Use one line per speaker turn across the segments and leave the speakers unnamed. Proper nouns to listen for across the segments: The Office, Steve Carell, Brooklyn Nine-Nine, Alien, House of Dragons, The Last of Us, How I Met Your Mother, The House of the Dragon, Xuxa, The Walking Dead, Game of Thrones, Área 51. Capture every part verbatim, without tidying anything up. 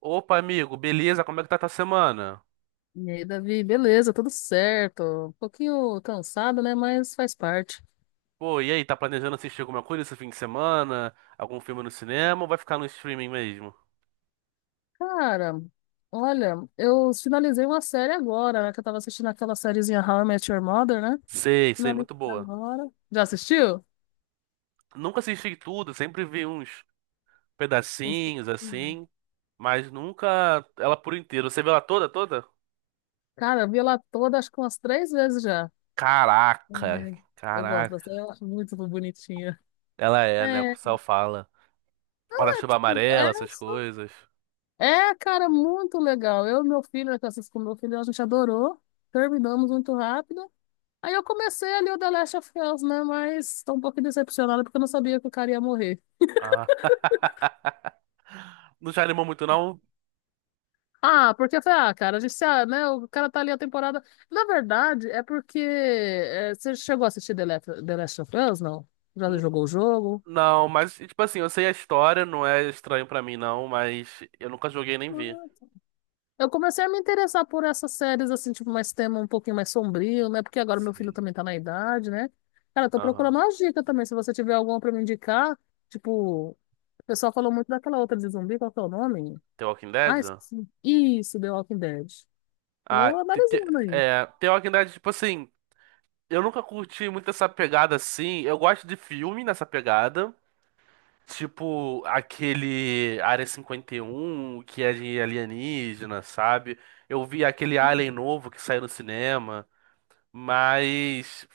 Opa, amigo, beleza? Como é que tá tua semana?
E aí, Davi, beleza, tudo certo. Um pouquinho cansado, né? Mas faz parte.
Pô, e aí, tá planejando assistir alguma coisa esse fim de semana? Algum filme no cinema ou vai ficar no streaming mesmo?
Cara, olha, eu finalizei uma série agora, né? Que eu tava assistindo aquela sériezinha How I Met Your Mother, né?
Sei, sei,
Finalizei
muito boa.
agora. Já assistiu?
Nunca assisti tudo, sempre vi uns pedacinhos assim, mas nunca ela por inteiro. Você viu ela toda, toda?
Cara, eu vi ela toda, acho que umas três vezes já.
Caraca,
Uhum. Eu gosto dessa,
caraca.
eu acho muito bonitinha.
Ela é, né? O
É,
pessoal fala. Guarda-chuva
tipo,
amarela, essas
essa.
coisas.
É, cara, muito legal. Eu e meu filho, né, que eu assisto com meu filho, a gente adorou. Terminamos muito rápido. Aí eu comecei ali o The Last of Us, né? Mas tô um pouquinho decepcionada porque eu não sabia que o cara ia morrer.
Ah. Não te animou muito, não?
Ah, porque eu falei, ah, cara, a gente, ah, né? O cara tá ali a temporada. Na verdade, é porque. É, você chegou a assistir The Last, The Last of Us, não? Já jogou o jogo?
Não, mas, tipo assim, eu sei a história, não é estranho pra mim, não, mas eu nunca joguei nem vi.
Não. Eu comecei a me interessar por essas séries, assim, tipo, mais tema um pouquinho mais sombrio, né? Porque agora meu filho
Sim.
também tá na idade, né? Cara, eu tô
Aham.
procurando uma dica também. Se você tiver alguma pra me indicar, tipo, o pessoal falou muito daquela outra de zumbi, qual que é o nome?
The Walking
Ah,
Dead?
esqueci. Isso, The Walking Dead.
Ah,
Tô
te- te-
analisando aí.
é, The Walking Dead, tipo assim, eu nunca curti muito essa pegada assim. Eu gosto de filme nessa pegada. Tipo, aquele Área cinquenta e um, que é de alienígena, sabe? Eu vi aquele Alien novo que saiu no cinema. Mas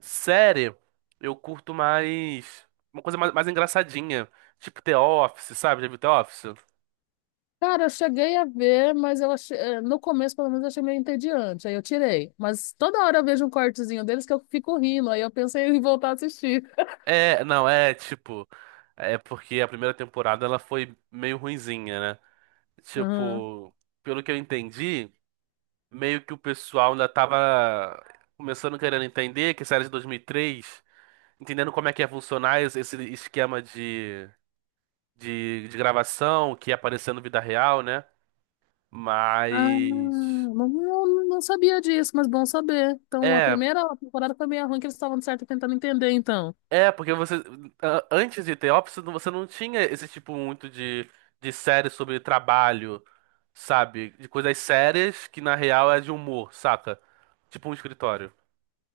série, eu curto mais uma coisa mais, mais engraçadinha, tipo The Office, sabe? Já viu The Office?
Cara, eu cheguei a ver, mas eu achei, eh, no começo, pelo menos, eu achei meio entediante. Aí eu tirei. Mas toda hora eu vejo um cortezinho deles que eu fico rindo. Aí eu pensei em voltar a assistir.
É, não, é tipo, é porque a primeira temporada ela foi meio ruinzinha, né?
Aham.
Tipo, pelo que eu entendi, meio que o pessoal ainda tava começando querendo entender que a série de dois mil e três, entendendo como é que ia funcionar esse esse esquema de, de, de gravação que ia aparecendo na vida real, né?
Ah,
Mas
não, não não sabia disso, mas bom saber. Então, a
é,
primeira temporada foi meio ruim, que eles estavam, de certo, tentando entender, então.
é, porque você. a- Antes de The Office, você não tinha esse tipo muito de, de série sobre trabalho, sabe? De coisas sérias que na real é de humor, saca? Tipo um escritório,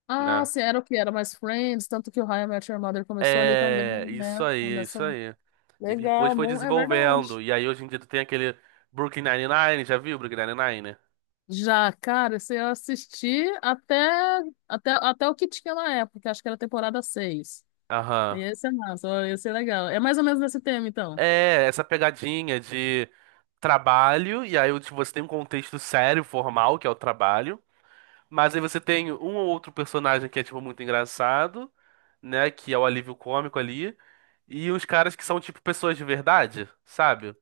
Ah,
né?
sim, era o que? Era mais Friends, tanto que o How I Met Your Mother começou ali também,
É, isso
né?
aí, isso
Nessa...
aí. E depois
Legal,
foi
bom, é verdade.
desenvolvendo. E aí hoje em dia tu tem aquele Brooklyn Nine-Nine, já viu Brooklyn Nine-Nine?
Já, cara, se eu assisti até, até, até o que tinha na época, acho que era a temporada seis. E
Aham.
esse é massa, ó, esse é legal. É mais ou menos nesse tema, então.
É, essa pegadinha de trabalho, e aí tipo, você tem um contexto sério, formal, que é o trabalho. Mas aí você tem um ou outro personagem que é, tipo, muito engraçado, né? Que é o alívio cômico ali. E os caras que são, tipo, pessoas de verdade, sabe?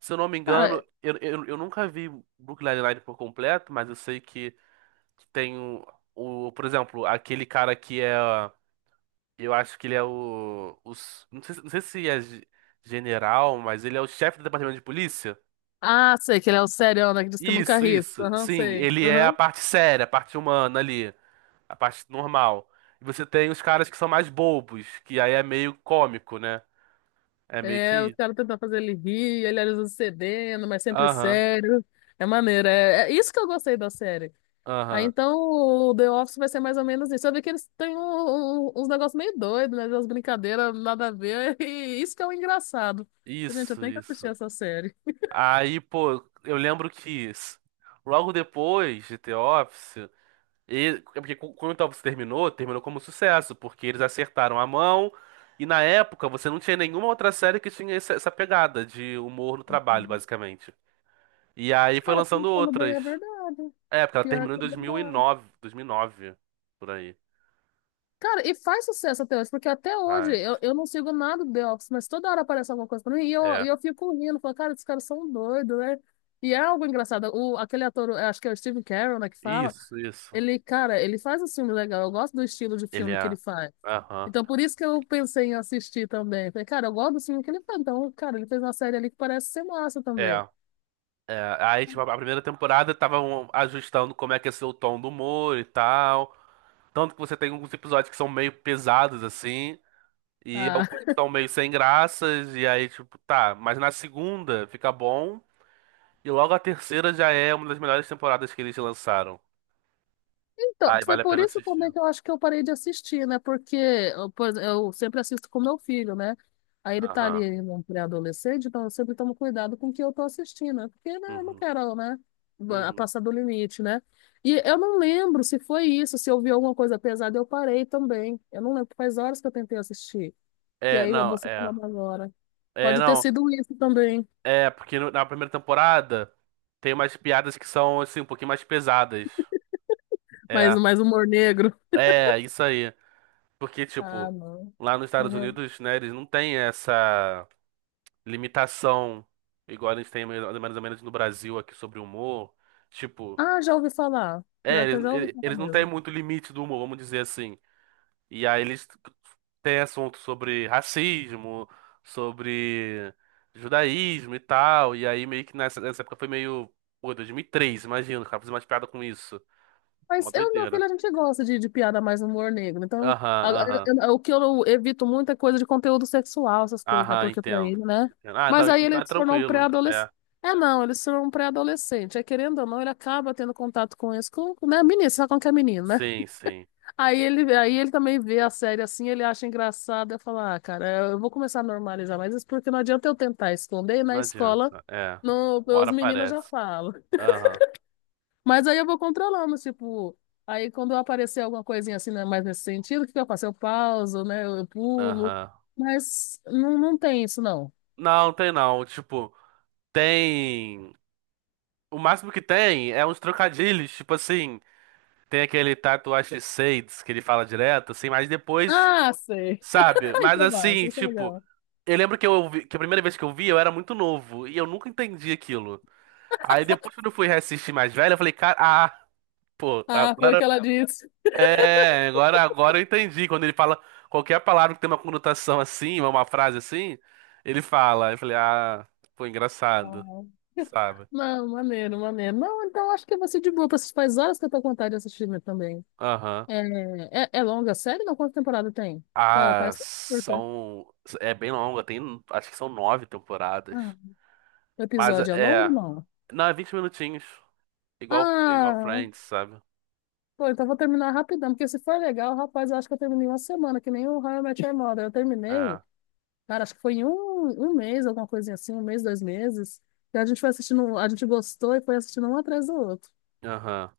Se eu não me engano,
Cara,
eu, eu, eu nunca vi Brooklyn Nine-Nine por completo, mas eu sei que, que tem o, o, por exemplo, aquele cara que é. Eu acho que ele é o. Os, não sei, se- não sei se é ge- general, mas ele é o chefe do departamento de polícia.
ah, sei que ele é o serião, né, que diz que nunca
Isso,
ri.
isso.
Aham,
Sim,
sei.
ele é a
Aham.
parte séria, a parte humana ali. A parte normal. E você tem os caras que são mais bobos, que aí é meio cômico, né? É meio
É, os
que.
caras tentam fazer ele rir, ele às vezes cedendo, mas sempre
Aham,
sério. É maneiro, é, é isso que eu gostei da série. Aí
aham.
então o The Office vai ser mais ou menos isso. Eu vi que eles têm um- um- uns negócios meio doidos, né? Umas brincadeiras, nada a ver. E isso que é o engraçado. Gente, eu
Isso,
tenho que assistir
isso.
essa série.
Aí, pô, eu lembro que s- logo depois de The Office, ele é porque cu- quando o The Office terminou, terminou como sucesso, porque eles acertaram a mão. E na época você não tinha nenhuma outra série que tinha essa essa pegada de humor no trabalho, basicamente. E aí foi
Cara,
lançando
pensando bem,
outras.
é verdade.
É, porque ela
Pior
terminou em
que é verdade.
dois mil e nove, dois mil e nove, por aí.
Cara, e faz sucesso até hoje, porque até hoje
Faz.
eu, eu não sigo nada do The Office, mas toda hora aparece alguma coisa pra mim e eu,
É.
e eu fico rindo, falo, cara, esses caras são doidos, né? E é algo engraçado. O, aquele ator, eu acho que é o Steve Carell, né, que fala,
Isso, isso.
ele, cara, ele faz um filme legal, eu gosto do estilo de
Ele
filme que ele
é.
faz.
Aham.
Então, por isso que eu pensei em assistir também. Falei, cara, eu gosto do filme que ele faz. Então, cara, ele fez uma série ali que parece ser massa também.
É. É. Aí, tipo, a primeira temporada estavam ajustando como é que ia ser o tom do humor e tal. Tanto que você tem alguns episódios que são meio pesados, assim, e
ah
alguns que são meio sem graças, e aí, tipo, tá. Mas na segunda fica bom, e logo a terceira já é uma das melhores temporadas que eles lançaram.
Então,
Aí
foi
vale a
por
pena
isso
assistir.
também que eu acho que eu parei de assistir, né? Porque eu, por exe- eu sempre assisto com meu filho, né? Aí ele tá
Aham.
ali no pré-adolescente, então eu sempre tomo cuidado com o que eu tô assistindo, né? Porque né, eu não
Uhum.
quero, né? ba-
Uhum.
Passar do limite, né? E eu não lembro se foi isso, se eu vi alguma coisa pesada, eu parei também. Eu não lembro, faz horas que eu tentei assistir. E
É,
aí
não,
você
é.
falando agora.
É,
Pode ter
não.
sido isso também,
É, porque no- na primeira temporada tem umas piadas que são, assim, um pouquinho mais pesadas.
mas
É,
mais humor negro.
é, isso aí. Porque,
Ah,
tipo,
não.
lá nos Estados
Uhum.
Unidos, né, eles não têm essa limitação igual a gente tem mais mais ou menos no Brasil aqui sobre o humor. Tipo,
Ah, já ouvi falar.
é,
Pior que eu
eles,
já ouvi
eles
falar
eles não têm
mesmo.
muito limite do humor, vamos dizer assim. E aí eles têm assunto sobre racismo, sobre judaísmo e tal. E aí meio que nessa, nessa época foi meio. Pô, dois mil e três, imagina, o cara fazer mais piada com isso. Uma
Mas eu, e meu
doideira.
filho, a gente gosta de, de piada mais humor negro. Então,
Aham,
a- a-
aham.
eu- o que eu evito muito é coisa de conteúdo sexual, essas coisas, né?
Aham,
Porque pra
entendo.
ele, né?
Entendo. Ah, não,
Mas aí
então é
ele se tornou um
tranquilo.
pré-adolescente.
É.
É, não, ele se tornou um pré-adolescente. É, querendo ou não, ele acaba tendo contato com isso, com, né? Menino, sabe com que é menino, né?
Sim, sim.
Aí ele, aí ele também vê a série assim, ele acha engraçado. Eu falo, ah, cara, eu vou começar a normalizar mas isso, porque não adianta eu tentar esconder e na
Não
escola,
adianta. É.
no,
Uma hora
os meninos já
aparece.
falam.
Aham,
Mas aí eu vou controlando, tipo, aí quando aparecer alguma coisinha assim, né, mais nesse sentido, o que que eu faço? Eu pauso, né? Eu pulo.
aham.
Mas não, não tem isso, não.
Não, tem não. Tipo, tem. O máximo que tem é uns trocadilhos, tipo assim. Tem aquele Tatuagem de Shades que ele fala direto, assim, mas depois,
Ah, sei.
sabe?
Ai,
Mas
que
assim,
massa, isso é
tipo,
legal.
eu lembro que eu ouvi- que a primeira vez que eu vi, eu era muito novo e eu nunca entendi aquilo. Aí depois, quando eu fui reassistir mais velho, eu falei, cara, ah, pô,
Ah, foi o
agora
que ela disse.
é, agora, agora eu entendi. Quando ele fala qualquer palavra que tem uma conotação assim, uma frase assim, ele fala. Eu falei, ah, pô, engraçado,
Ah,
sabe?
não, maneiro, maneiro. Não, então acho que vai ser de boa pra assistir. Faz horas que eu tô com vontade de assistir mesmo também.
Aham.
É, é, é longa a série? Não, quantas temporadas tem? Ah,
Ah,
parece curta.
são. É bem longa, tem. Acho que são nove temporadas.
Ah, o
Mas
episódio é longo,
é.
não?
Não, é vinte minutinhos. Igual, igual
Ah,
Friends, sabe?
pô, então vou terminar rapidão, porque se for legal, rapaz, eu acho que eu terminei uma semana, que nem o How I Met Your Mother. Eu terminei,
É.
cara, acho que foi em um, um mês, alguma coisinha assim, um mês, dois meses. E a gente foi assistindo, um, a gente gostou e foi assistindo um atrás do outro.
Aham.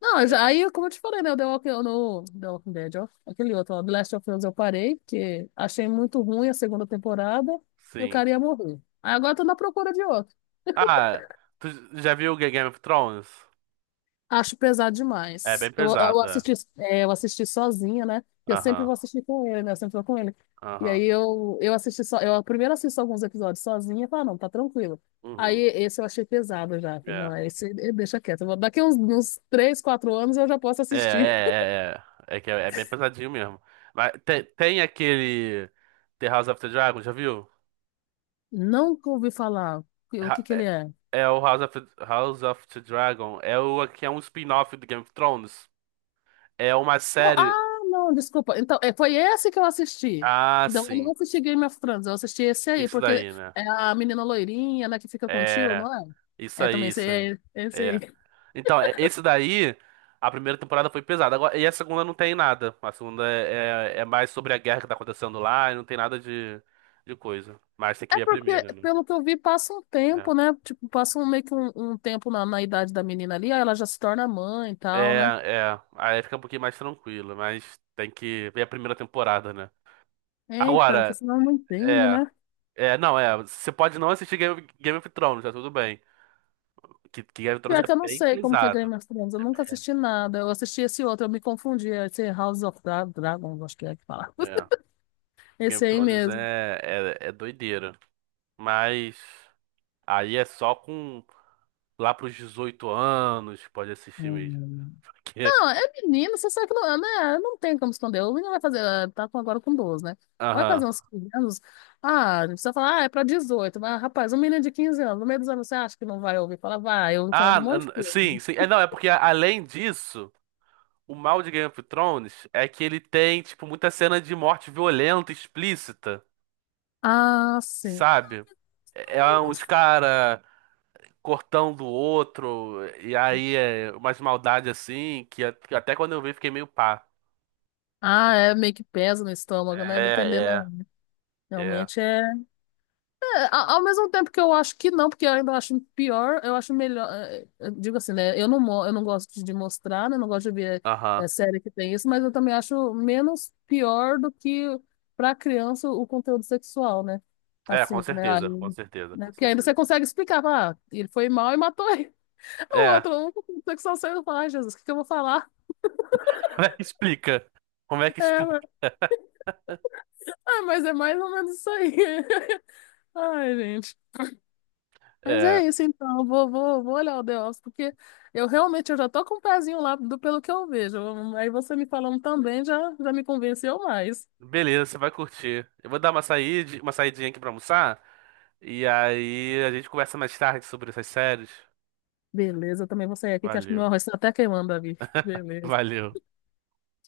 Não, eu
É,
já, aí, como eu te falei, né, o The Walking, no, The Walking Dead, ó, aquele outro, ó, The Last of Us, eu parei, porque achei muito ruim a segunda temporada e o
sim.
cara ia morrer. Aí agora eu tô na procura de outro.
Ah, tu já viu Ga- Game of Thrones?
Acho pesado
É
demais.
bem
Eu, eu
pesada.
assisti, é, eu assisti sozinha, né? Eu sempre
Aham.
vou assistir com ele, né? Eu sempre vou com ele. E
Aham.
aí eu, eu assisti só, eu primeiro assisto alguns episódios sozinha e falo, "Ah, não, tá tranquilo. Aí
Uhum.
esse eu achei pesado já. Falei,
É.
não, é esse eh, deixa quieto. Eu vou- Daqui uns, uns três quatro anos eu já posso
É, é,
assistir.
é, é. É que é, é bem pesadinho mesmo. Mas tem, tem aquele The House of the Dragon, já viu?
Não ouvi falar o que o que
Ha-
que ele
É,
é.
é o House of, House of the Dragon. É o que é um spin-off do Game of Thrones. É uma série.
Ah, não, desculpa. Então, é, foi esse que eu assisti.
Ah,
Então, eu não
sim.
assisti Game of Thrones, eu assisti esse aí,
Isso
porque
daí, né?
é a menina loirinha, né, que fica com o tio,
É,
não é?
isso
É também
aí,
esse,
isso aí.
é, esse aí.
É. Então, é- esse daí, a primeira temporada foi pesada. Agora, e a segunda não tem nada. A segunda é, é, é mais sobre a guerra que tá acontecendo lá e não tem nada de, de coisa. Mas tem que
É
ver a
porque,
primeira, né?
pelo que eu vi, passa um
É.
tempo, né? Tipo, passa um, meio que um, um tempo na, na idade da menina ali, aí ela já se torna mãe e
É,
tal, né?
é. Aí fica um pouquinho mais tranquilo, mas tem que ver a primeira temporada, né?
É, então, que
Agora,
senão não entende,
é.
né?
É, não, é. Você pode não assistir Game, Game of Thrones, tá tudo bem. Que, que Game of Thrones
Pior que eu
é
não
bem
sei como que é
pesado.
Game of Thrones, eu nunca assisti nada. Eu assisti esse outro, eu me confundi, esse House of Dra- Dragons, acho que é que fala.
É. Game
Esse
of
aí
Thrones
mesmo.
é, é, é doideira. Mas aí é só com lá pros dezoito anos que pode assistir mesmo. Porque,
Não, é menino, você sabe que não, né, não tem como esconder. O menino vai fazer, ah, tá com- agora com doze, né? Vai
aham.
fazer uns quinze anos. Ah, não precisa falar, ah, é pra dezoito, mas, rapaz, um menino de quinze anos, no meio dos anos, você acha que não vai ouvir? Fala, vai, eu ouvi falar de
Ah,
um monte de
n- sim,
coisa.
sim. É, não, é porque a- além disso, o mal de Game of Thrones é que ele tem, tipo, muita cena de morte violenta, explícita,
Ah, sim. Ah,
sabe? É é
eu não
uns
sei.
cara cortando o outro, e aí é umas maldades assim, que a- que até quando eu vi fiquei meio pá.
Ah, é meio que pesa no estômago, né? Dependendo.
É, é, é.
Realmente é. É, a- ao mesmo tempo que eu acho que não, porque eu ainda acho pior, eu acho melhor. é, é, eu digo assim, né? Eu não, mo- eu não gosto de mostrar, né? Eu não gosto de ver
Aham.
é, série que tem isso, mas eu também acho menos pior do que para criança o conteúdo sexual, né?
É,
Assim,
com
né? Aí,
certeza, com certeza,
né?
com
Porque ainda
certeza.
você consegue explicar, fala, ah, ele foi mal e matou ele. O
É.
outro, "Hum, o conteúdo sexual saiu, fala, ai, Jesus, o que que eu vou falar?
Como é que explica? Como é que
É,
explica?
ah, mas é mais ou menos isso aí. Ai, gente. Mas
É,
é isso então, eu vou, vou, vou olhar o The Office, porque eu realmente eu já tô com o pezinho lá do pelo que eu vejo. Aí você me falando também já, já me convenceu mais.
beleza, você vai curtir. Eu vou dar uma saída, uma saidinha aqui pra almoçar. E aí a gente conversa mais tarde sobre essas séries.
Beleza, eu também vou sair aqui, que acho que meu
Valeu.
arroz está até queimando ali. Beleza.
Valeu.